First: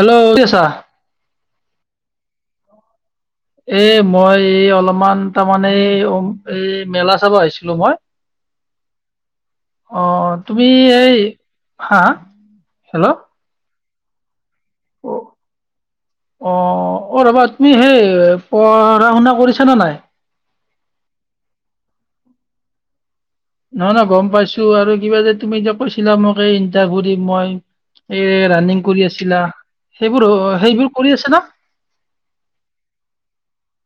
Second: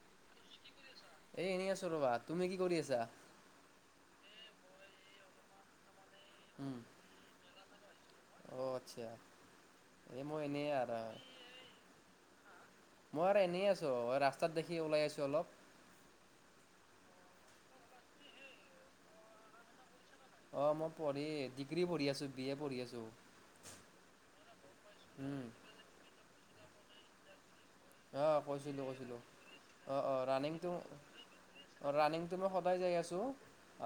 Hello! কি কৰি আছা? এই এনে আছো ৰবা তুমি কি কৰি আছা? এ মই এই অলপমান তাৰমানে এ ওম এই উম, মেলা চাব আহিছিলো মই। অ আচ্ছা এই অহ মই তুমি এনেই আৰু এই হা। হেল্ল' মই আৰু এনেই আছো। ৰাস্তাত দেখি ওলাই আহিছো অ' অলপ। অ'। অ' ৰ'বা তুমি সেই পঢ়া শুনা কৰিছা নে নাই। অ' মই পঢ়ি ডিগ্ৰী পঢ়ি আছো, বি এ পঢ়ি আছো। নহয় নহয় গ'ম পাইছো। আৰু কিবা যে উম তুমি যে কৈছিলা মোক এই ইণ্টাৰভিউ দিম মই। অ এ কৈছিলো ৰাণিং কৰি কৈছিলো আছিলা, অ অ সেইবোৰ হ' ৰানিংটো সেইবোৰ কৰি আছা না। ৰানিংটো মই সদায় যাই আছো।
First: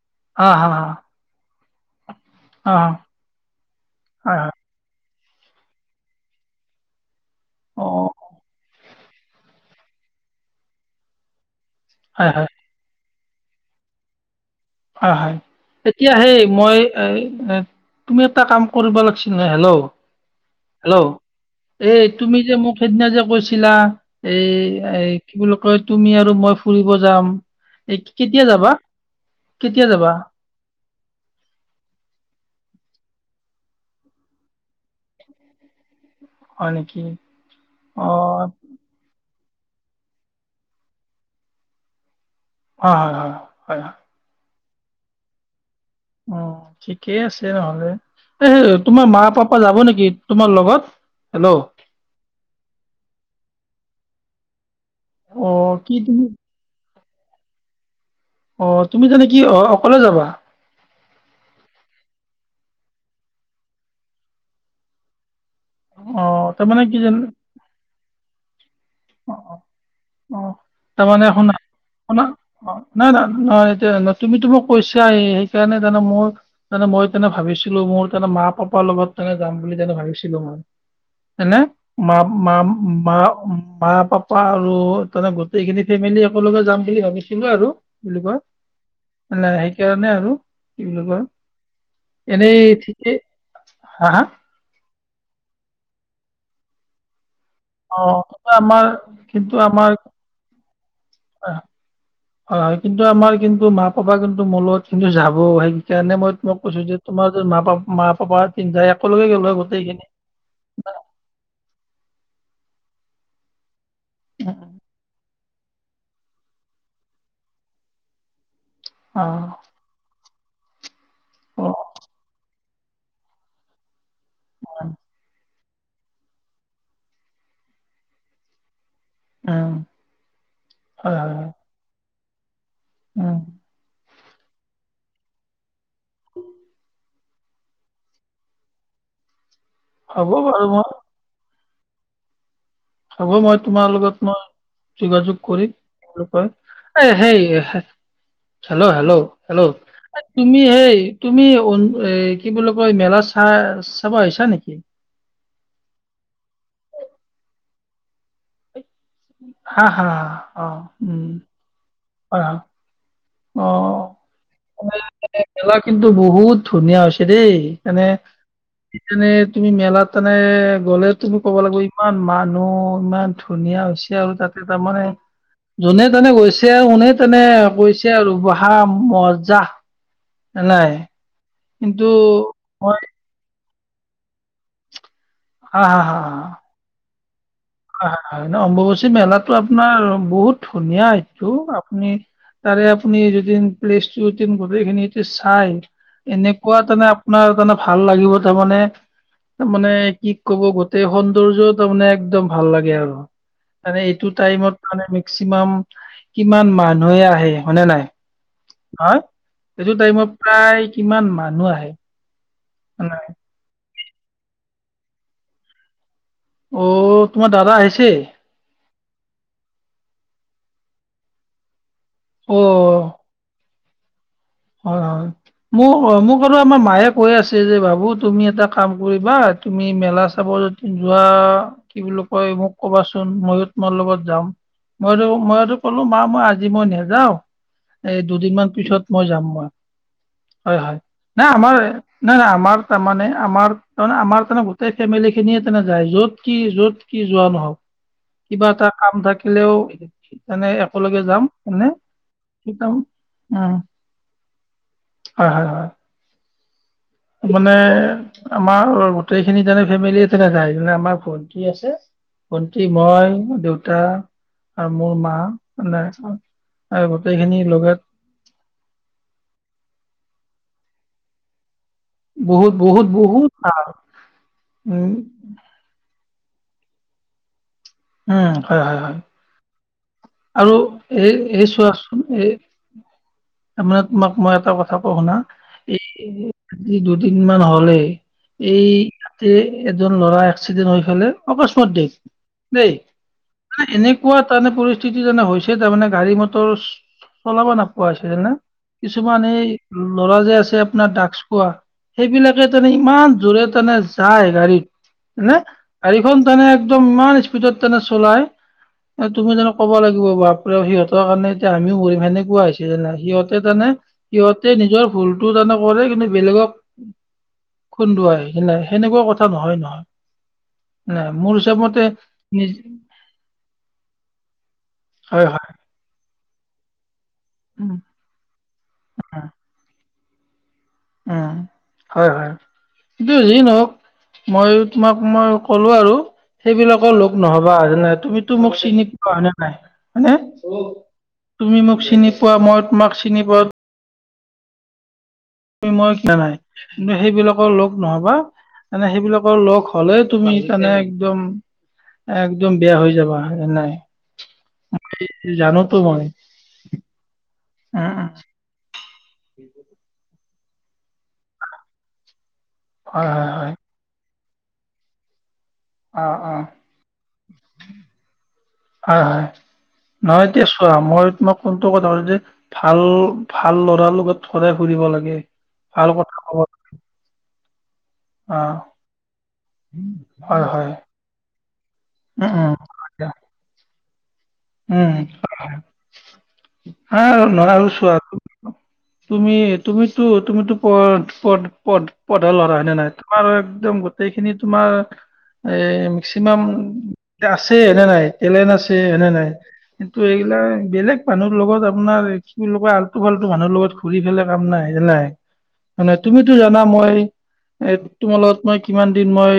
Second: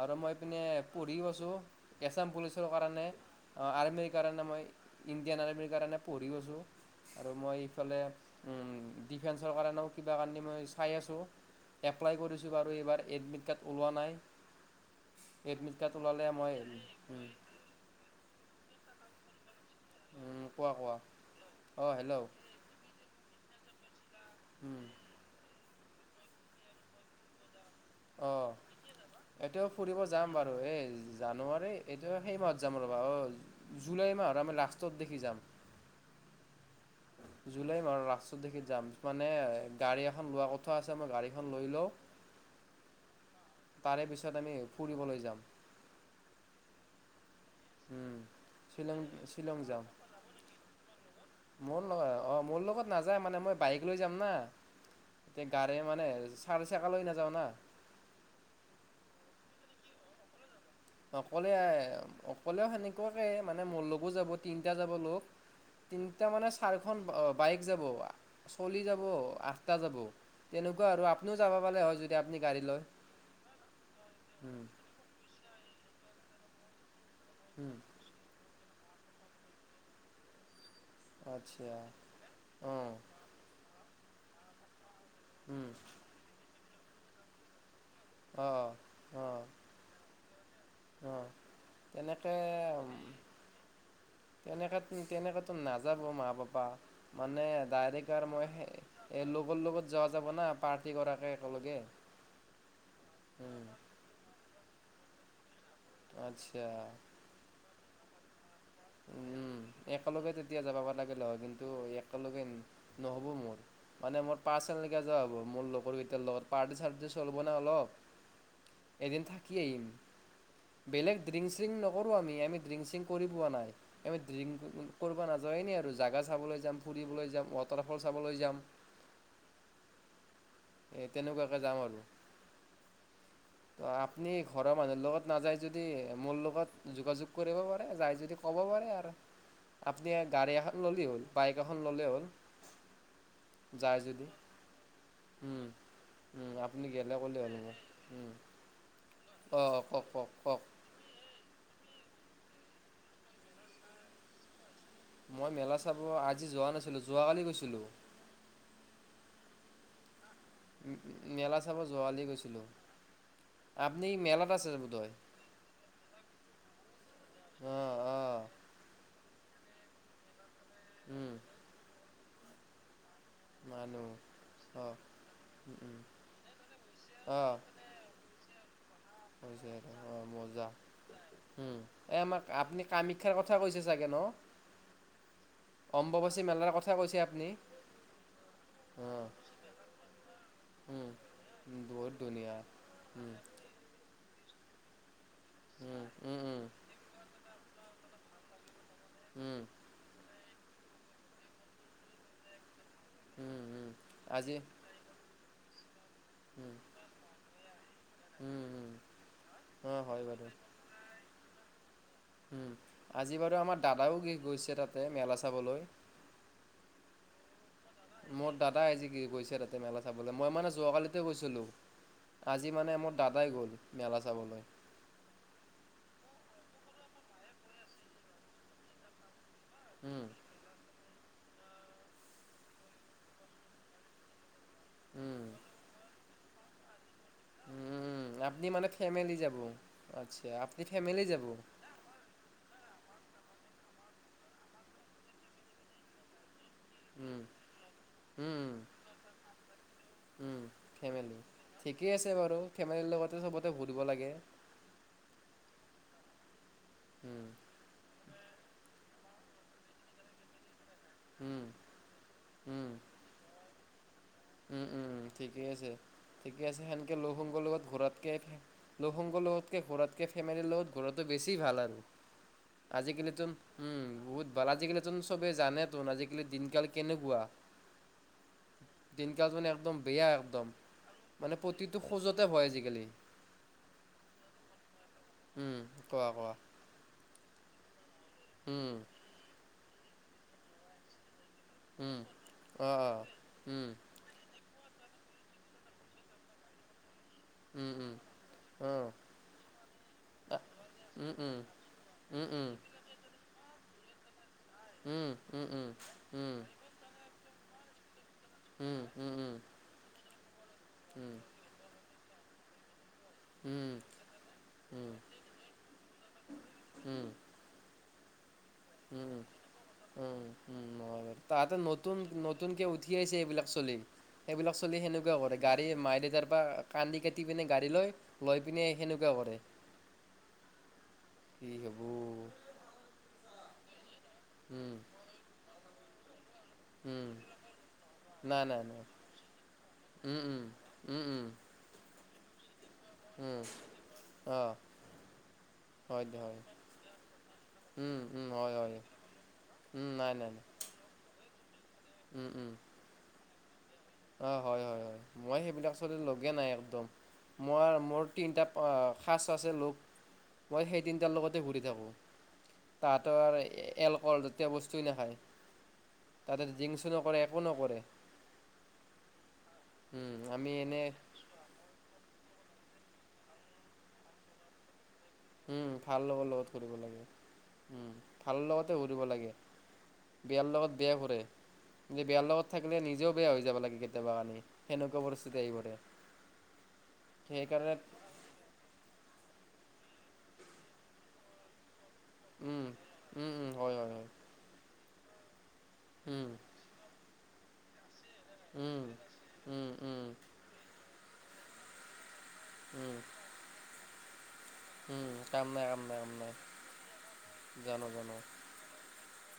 আৰু মই হা ইপিনে হা হা পঢ়িও আছো এছাম পুলিচৰ হা হা কাৰণে, আৰ্মিৰ হয় কাৰণে হয় মই। ইণ্ডিয়ান আৰ্মীৰ কাৰণে পঢ়িও আছোঁ। আৰু মই ইফালে অ' উম। ডিফেন্সৰ কাৰণেও কিবা কানি মই চাই আছোঁ। এপ্লাই হয় হয় কৰিছোঁ বাৰু এইবাৰ। এডমিড কাৰ্ড ওলোৱা নাই। হয় হয়। এডমিট কাৰ্ড এতিয়া ওলালে সেই মই এই এ তুমি এটা কাম। কৰিব লাগিছিল নহয় হেল্ল' কোৱা কোৱা হেল্ল অঁ এই হেল্ল' তুমি যে মোক সেইদিনা যে কৈছিলা। চিলা। এই এ কি বুলি কয়। তুমি আৰু মই ফুৰিব যাম। এই কেতিয়া যাবা। এইটো কেতিয়া ফুৰিব যাবা যাম বাৰু এই জানুৱাৰী এইটো আ সেই মাহত যাম ৰবা অ'। জুলাই মাহৰ আমি লাষ্টৰ দেখি যাম। হয় নেকি জুলাই মাহৰ অ লাষ্ট দেখি যাম। মানে। গাড়ী এখন লোৱা কথা আছে। মই গাড়ীখন লৈ লওঁ। হয় হয় হয়। হয় তাৰে পিছত আমি ফুৰিবলৈ যাম। অ'। ঠিকেই আছে নহলে। উম এ সেই শ্বিলং তোমাৰ মা পাপা শ্বিলং যাব যাম নেকি তোমাৰ লগত। হেল্ল' মোৰ লগত অ' মোৰ লগত নাযায় মানে মই বাইক লৈ যাম না। এতিয়া অ গাড়ী কি মানে, তুমি চাৰি চকা লৈ নাযাওঁ না। অ' তুমি জানো কি অ অকলে যাবা। অকলে অকলেও সেনেকুৱাকে মানে, মোৰ লগো যাব। তিনিটা যাব লগ। অ তিনিটা মানে তাৰমানে কি চাৰিখন জান ওম বাইক যাব। চলি যাব। অ অ আঠটা যাব। অ, তেনেকুৱা আৰু তাৰমানে আপুনিও শুনা যাব পালে হয়। যদি আপুনি গাড়ী লয়। তুমিতো উম, মোক কৈছায়েই। সেইকাৰণে তাৰমানে মোৰ মানে মই তেনে ভাবিছিলো মোৰ তেনে মা পাপ। পাৰ লগত তেনে যাম বুলি তেনে ভাবিছিলো মই। উম, তেনে আচ্ছা অঁ মা-মা-মা। মা পাপা আৰু তাৰে গোটেই উম। খিনি ফেমিলি একেলগে যাম বুলি ভাবিছিলো আৰু। বুলি কয়। অ', অ', মানে সেইকাৰণে আৰু। কি বুলি কয় অ' তেনেকে এনেই উম ঠিকেই হা হা তেনেকে। উম তেনেকেতো নাযাব মা পাপা। মানে অ ডাইৰেক্ট আৰু কিন্তু মই সেই আমাৰ এই কিন্তু লগৰ লগত আমাৰ যোৱা যাব না। পাৰ্টি কৰাকৈ একেলগে। হয় হয় কিন্তু আমাৰ উম, কিন্তু মা পাপা কিন্তু মোৰ লগত। কিন্তু যাব সেই কাৰণে মই তোমাক আচ্ছা কৈছো যে তোমাৰ মা পাপ মা পাপা। তিনিটাই একেলগে গ'লো উম হয় গোটেইখিনি একেলগে তেতিয়া যাব লাগিল হয় কিন্তু একেলগে নহ'ব মোৰ। মানে মোৰ পাৰ্চনেলকে যোৱা হ'ব। মোৰ লগৰ কেইটাৰ লগত পাৰ্টি চাৰ্টি চলিব না অলপ। অ এদিন থাকি আহিম। বেলেগ ড্ৰিং অ চিং নকৰোঁ আমি আমি ড্ৰিংক চিং কৰি পোৱা নাই আমি ড্ৰিং উম কৰিব না। নে আৰু জাগা চাবলৈ যাম ফুৰিবলৈ যাম ৱাটাৰফল চাবলৈ যাম। অহ। এ তেনেকুৱাকে যাম আৰু। উম। ত আপুনি ঘৰৰ মানুহৰ লগত নাযায় যদি মোৰ লগত যোগাযোগ কৰিব পাৰে যাই যদি। কব পাৰে আৰু আপুনি হ'ব গাড়ী বাৰু এখন মই ল'লে হ'ল বাইক এখন ল'লে হ'ল। হ'ব মই তোমাৰ যায় যদি লগত মই। যোগাযোগ উম, কৰিম। উম, আপুনি এ গেলে ক'লেই সেই হ'ল মোক হেল্ল' হেল্ল' হেল্ল' অঁ অঁ কওক কওক কওক তুমি সেই তুমি এই কি বুলি কয় মেলা চা চাবা আইছা নেকি? মই মেলা চাব আজি যোৱা নাছিলো। যোৱাকালি গৈছিলো। হা হা অ উম। ছোৱালী হয় হয় গৈছিলো অ আপুনি মেলাত আছে যাব তয়। মেলা কিন্তু বহুত ধুনীয়া হৈছে দেই অ', মানে। অ'। মে তুমি মেলাত তেনে গ'লে উম। তুমি ক'ব লাগিব ইমান মানুহ ইমান। ধুনীয়া মানুহ হৈছে আৰু তাতে অ'। তাৰমানে উম, উম। যোনে তেনে গৈছে আৰু কোনে তেনে অ', কৈছে। বা। ম অ মজা উম কিন্তু এ আমাক আপুনি মই কামাখ্যাৰ কথা। কথা কৈছে চাগে ন অম্বুবাচী মেলাৰ কথা কৈছে আপুনি? হয়, হয়, হয় অম্ববুচী অ'। মেলাতো আপোনাৰ বহুত। ধুনীয়া উম। এইটো আপুনি বহুত ধুনীয়া। তাৰে আপুনি উম, যদিন প্লেচটোদ গোটেইখিনিত। চাই উম, উম, উম, এনেকুৱা তানে আপোনাৰ তানে ভাল লাগিব তাৰমানে। উম, তাৰ মানে কি ক'ব গোটেই সৌন্দৰ্যও তাৰ মানে একদম ভাল লাগে। উম, উম। মানে এইটো আজি টাইমত মানে মেক্সিমাম কিমান উম, মানুহে আহে হয়নে নাই। উম, উম। হয়। এইটো অ', হয় টাইমত বাৰু। প্ৰায় কিমান মানুহ আহে উম হয় নাই আজি বাৰু আমাৰ দাদাও গৈছে তাতে মেলা চাবলৈ অ' তোমাৰ দাদা আহিছে। মোৰ দাদাই আজি কি গৈছে তাতে মেলা চাবলৈ মই মানে যোৱাকালিতে গৈছিলো। অ' আজি মানে মোৰ দাদাই গ'ল মেলা। চাবলৈ। হয়, হয়। মোৰ মোক [unintelligible] আমাৰ মায়ে কৈ আছে যে বাবু তুমি এটা কাম কৰিবা তুমি মেলা হুম চাব যদি যোৱা কি বুলি কয়, মোক কবাচোন ময়ো তোমাৰ লগত যাম। ময়তো হুম ময়তো ক'লো মা মই আজি মই নেযাও হুম এই আপনি দুদিনমান মানে পিছত মই ফ্যামিলি যাম। যাব আচ্ছা হয়, আপনি হয়। ফ্যামিলি যাব নাই আমাৰ নাই নাই আমাৰ তাৰমানে। আমাৰ তাৰমানে আমাৰ তেনে গোটেই ফেমিলি খিনিয়ে তেনে যায়। যত কি য'ত কি উম যোৱা নহওঁক। কিবা উম এটা কাম থাকিলেও উম মানে একেলগে ফেমিলি যাম এনে ঠিকেই আছে বাৰু কি কাম। ফেমিলিৰ লগতে চবতে ঘূৰিব লাগে। হয়, হয়, হয়। উম মানে আমাৰ গোটেই খিনি তেনে ফেমিলি তেনে যায়। যেনে আমাৰ উম ভন্টি আছে উম ভন্টি মই দেউতা উম আৰু মোৰ। উম মা ঠিকেই আছে নাই। ঠিকে আছে। সেনকে লৌগ সংগৰ লগত ঘৰাতকে, লৌগ সংগৰ লগতকে ঘৰাতকে, ফেমিলিৰ লগত ঘূৰাটো বেছি ভাল। বহুত বহুত আজিকালিতো বহুত উম বহুত ভাল আজিকালি উম তন চবেই জানেতন আজি। দিনকাল কেনেকুৱা। উম। হয় হয় হয় দিন কাল একদম। বেয়া একদম আৰু এই মানে এই প্ৰতিটো চোৱাচোন, খোজতে এই ভয় আজিকালি তাৰ মানে তোমাক মই এটা কথা। কথা শুনা উম, এই কোৱা কোৱা আজি দুদিন মান হ'লে এই উম, ৰা। এজন ল'ৰা এক্সিডেণ্ট হৈ ফেললে অকস্মাত দেৰটঠ। উম, দেই অ', অ', মানে উম, এনেকুৱা তাৰমানে পৰিস্থি। পৰিস্থিতি যেনে হৈছে তাৰ মানে গাড়ী মটৰ চলাব উম, নোপোৱা উম, হৈছে যেনে অ', কিছুমান এই ল'ৰা যে আ, আছে, আপোনাৰ উম, ডাগচ উম, খোৱা উম, সেইবিলাকে উম, তান ইমান জোৰে। তেনে যায় উম, গাড়ীত নে উম, গাড়ীখন উম, তানে একদম ইমান স্পীডত তোনে চলাই। উম, এ উম, তুমি উম। জানো ক'ব লাগিব, বাপ সিহঁতৰ কাৰণে এতি আমিও মৰিম সেনেকুৱা হৈছে যে নাই। সিহতে তানে উম, সিহতে নিজৰ ভুলতটো তানে কৰে কিন্তু বেলেগক উম, উম, খুন্দুৱাই নাই সেনেকুৱা কথা নহয় - নহয়। উম - উম নাই মোৰ তাহাতে হিচাপ মতে নতুন- নিজ নতুনকে উঠি আহছে এইবিলাক চলি। সেইবিলাক চলি সেনেকুৱা হয় কৰে হয় গাড়ী মায়ে দেউতাৰ পৰা কানদি কাটি। পিনে গাড়ী উম লৈ লৈ পিনে সেনেকুৱা উম কৰে। উম, কি হ'ব হয় - হয় কি যি নহওক। মই উম, তোমাক মই ক'লো আৰু। সেইবিলাকৰ উম, লগ নহবা হয় নাই তুমিতো মোক নাই নাই চিনি পোৱা হয়নে নাই উম, উম, হয়ানে উম, উম, তুমি মোক চিনি পোৱা মই তোমাক চিনি উম, পাও। অ', য় হয় কি নাই হয়। কিন্তু সেইবিলাকৰ লগ উম, নহবা উম, হয়, হয়। [unintelligible] মানে সেইবিলাকৰ লগ উম, হ'লে নাই, নাই, তুমি নাই। তানে একদম উম, উম, একদম বেয়া হৈ যাবা। হয় নাই। অ, হয়- হয়- হয় মই সেইবিলাক জানোতো আচলতে মই লগে নাই একদম। মই উম মোৰ উম তিনিটা সাজ আছে লোক মই সেই তিনটাৰ লগতে ঘুৰি থাকো হয় হয় তাহতৰ হয় এলকহল তে বস্তুৱ নাখায় অ অ তাতে জিংকচো নকৰে একো নকৰে। হয় - হয় উম, নহয় এতিয়া আমি চোৱা এনে মই তোমাক কোনটো কথাদি ভাল - ভাল ল'ৰাৰ লগত সৰাই ফুৰিব লাগে। উম, ভাল কথা লগ'বৰ কব লগত ধৰিব লাগে। উম, অ ভাল লগতে ঘৰিব লাগে হয় বেয়াৰ হয় লগত বেয়া ঘুৰে। যে বয়াৰ উম লগত উম থাকিলে নিজেও বেয়া হৈ যাব লাগে। উম সেনেকুৱা পৰিস্থিতি আহি পৰে আৰু নহয় আৰু সেইকাৰণে। চোৱা তুমি তুমিতো তুমিতো পদ পদ পদ পধ লৰা উম, হয়নে নহয় তোমাৰ উম, উম, একদম হয়, হয়, হয়। গোটেইখিনি তোমাৰ এ উম। মেক্সিমাম আছে হেনে নাই টেলেণ্ট আছে হেনে নাই কিন্তু এইগিলাক বেলেগ মানুহৰ লগত আপোনাৰ কি বুলি কয় আলটু ফালটু মানুহৰ লগত ঘূৰি ফেলে কাম নাই জালাই নাই মানে নাই কাম তুমিতো নাই জানা মই এ জানো জানো তোমাৰ লগত মই কিমান দিন মই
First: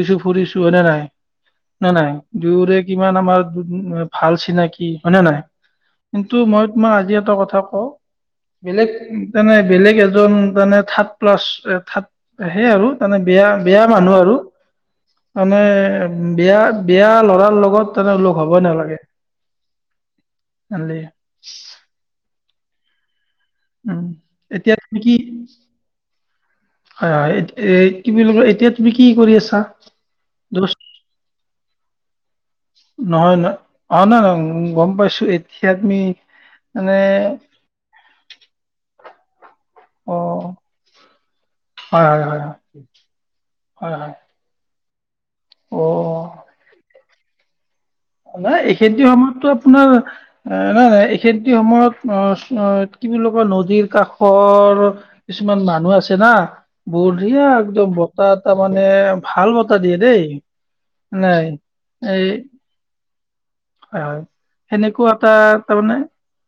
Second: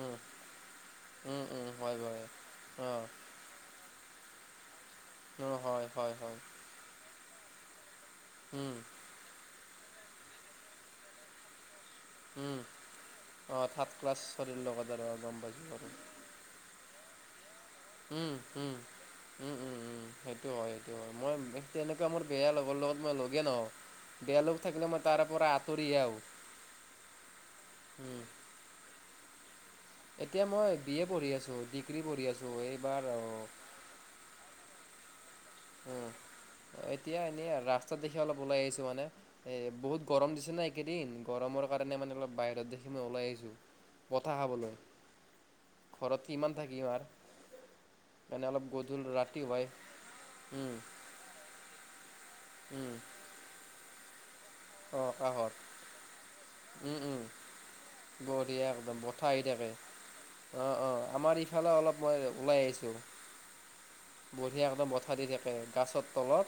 উম ফুৰিছো হয়নে নাই? উম উম নাই হয় নাই হয় দুয়োৰে অঁ কিমান আমাৰ [unintelligible] ভাল চিনাকি হয়নে নাই অঁ হয় হয় কিন্তু হয় মই তোমাক আজি এটা কথা কওঁ উম বেলেগ তানাই বেলেগ এজন মানে থাৰ্ড প্লাছ থাত উম সে আৰু তানে বেয়া অঁ বেয়া থাৰ্ড মানুহ ক্লাছ আৰু ছোৱালীৰ লগত আৰু অঁ, গম মানে পাইছোঁ বাৰু বেয়া বিয়া ল'ৰাৰ লগ লগত তানে উম হ'ব উম নালাগে উম উম উম সেইটো হয় সেইটো জানলি হয় মই তেনেকুৱা মোৰ বেয়া ল লগত মই লগে ন উম বেয়া লগ এতিয়া থাকিলে তুমি মই কি তাৰ পৰা আঁতৰি আহেও [inaudible] হয় হয়, এ' তুমি লগ এতিয়া তুমি কি কৰি আছা? এতিয়া মই দোষ বি এ পঢ়ি আছো ডিগ্ৰী পঢ়ি আছো। নহয় নহয়, অ' নাই ন গম পাইছো' খয়াদমি উম, মানে এতিয়া [inaudible] এনেই ৰাস্তাত দেখি অলপ ওলাই আহিছো মানে। এ' বহুত অ গৰম দিছে না এইকেইদিন গৰমৰ কাৰণে হয় মানে অলপ হয় হয় বাহিৰত দেখি মই ওলাই আহিছো। হয় হয় বতাহ খাবলৈ ঘৰত হয় অ কিমান থাকিম আৰু। নাই এইখেতিৰ ৰাতি সময়তো হয় আপোনাৰ নাই উম ন এই খেতি সময়ত [inaudible] অ' উম কি বুলি কয় নদীৰ কাষৰ অঁ কাষত কিছুমান মানুহ আছে না [inaudible] উম উম বঢ়িয়া একদম বতাহ এ তাৰ বঢ়িয়া মানে ভাল বতাহ দিয়ে দেই। অ' অ' আমাৰ নাই ইফালে অলপ মই এই ওলাই আহিছো। হয় হয় বঢিয়া একদম সেনেকুৱা বঠা দি এটা থাকে তাৰমানে গাছৰ তলত।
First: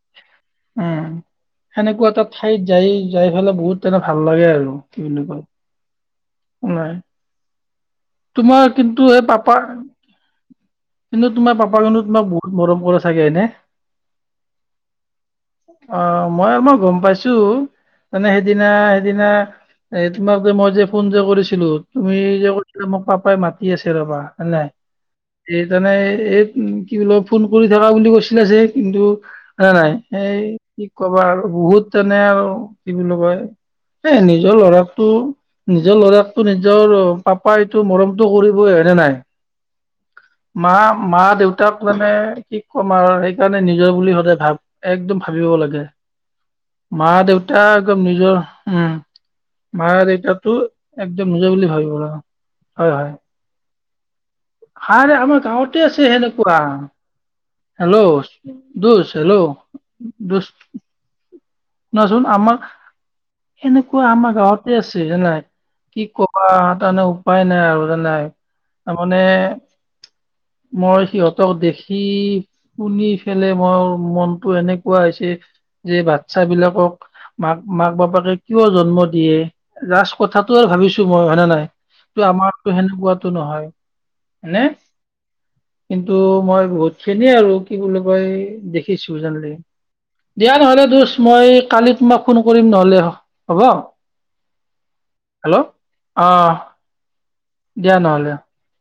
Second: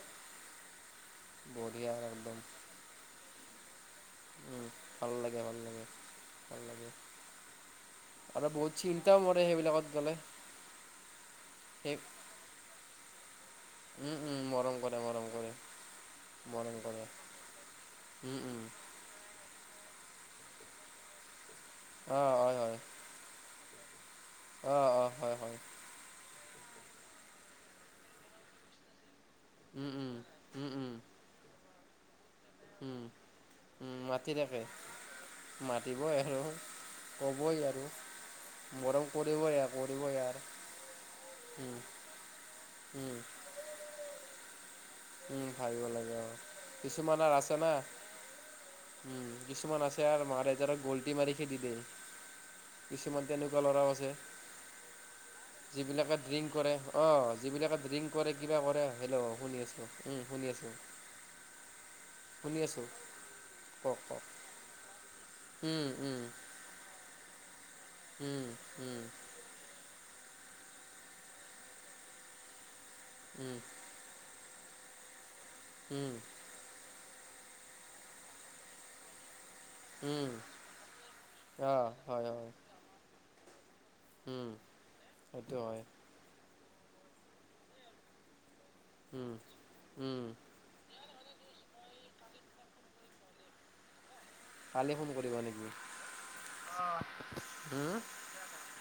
উম বঢ়িয়া সেনেকুৱা এটা একদম ঠাইত যাই- যাই ফেলাই বহুত তেনে ভাল লাগে উম আৰু কি ভাল বুলি লাগে কয় ভাল লাগে ভাল লাগে নাই আৰু তোমাৰ বহুত কিন্তু চিন্তাও এই মৰে পাপা সেইবিলাকত গ'লে কিন্তু তোমাৰ পাপা সেই কিন্তু তোমাক বহুত মৰম কৰা চাগে এনে! উম, উম, মৰম কৰে। মৰম কৰে, অ, মই মই মৰম গম কৰে। পাইছো, মানে উম, উম, সেইদিনা- সেইদিনা এ, তোমাক যে মই যে ফোন যে কৰিছিলো, তুমি অ', যে হয়, হয়, কৈছিলা মোক পাপাই মাতি আছে ৰ'বা অ', অ', হয়, হয়, [unintelligible] কি বোল ফোন কৰি থকা বুলি কৈছিলে যে, কিন্তু নাই, উম, নাই, উম, এই উম, কি উম, কবা আৰু, বহুত তেনে আৰু, কি উম, বুলি কয়? উম, এ, মাতি নিজৰ থাকে, ল'ৰাটো নিজৰ মাতিবই আৰু ল'ৰাকটো, নিজৰ ক'বই পাপাইটো আৰু মৰমটো কৰিবই হয় নে মৰম নাই! কৰিবই আৰু কৰিবই আৰু মা, উম, মা-দেউতাক মানে কি ক'ম আৰু, উম, সেইকাৰণে নিজৰ বুলি সদায় ভাব একদম উম, ভাবিব লাগে। অ'। কিছুমান আৰু আছে মা-দেউতা না, একদম নিজৰ উম, কিছুমান আছে আৰু মা মা-দেউতাটো দেউতাৰক গল্টি মাৰি একদম নিজৰ খেদি বুলি দিয়ে। ভাবিব হয় হয় কিছুমান যে এনেকুৱা ল'ৰাও আছে সাৰে আমাৰ গাঁৱতে আছে যিবিলাকে ড্ৰিংক সেনেকুৱা কৰে, অ, যিবিলাকে হেল্ল' ড্ৰিংক কৰে, কিবা কৰে, হেল্ল'! শুনি আছো, উম, দোষ শুনি আছো। শুনাচোন, আমাৰ কওক, এনেকুৱা কওক, আমাৰ গাঁৱতে আছে জানা! উম, কি উম। ক'বা, তাৰমানে উপায় নাই আৰু [unintelligible] নাই, উম, উম, তাৰমানে মই সিহঁতক দেখি-শুনি পেলাই, উম, মই মন টো এনেকুৱা হৈছে উম চ বিলাকক মাক মাক বাপাকে কিয় জন্ম দিয়ে লষ্ট উম, কথাতটো আৰু ভাবিছো মই হয়নে নাই অ', ত হয়, হয়, আমাৰতো সেনেকুৱাতো নহয়। উম, হয়নে সেইটো হয়, কিন্তু মই বহুতখিনিয় আৰু কি বুলি কয় দেখিছো উম, জান লে উম, দিয়া নহলে দু মই কালি তোমাক ফোন কৰিম নহ'লে হ'ব। কালি ফোন কৰিবা হেল্ল' নেকি? অ হুম, দিয়া নহলে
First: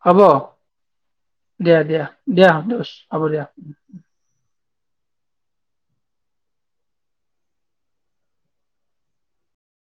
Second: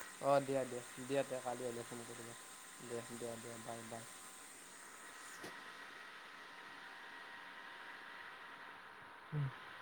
হ'ব। অ', দিয়া, দিয়া, দিয়া তে কালি দিয়া হ'লে ফোন দিয়া কৰি দিয় দিয়া - দোষ দিয় হ'ব - দিয়া বাই - বাই। উম,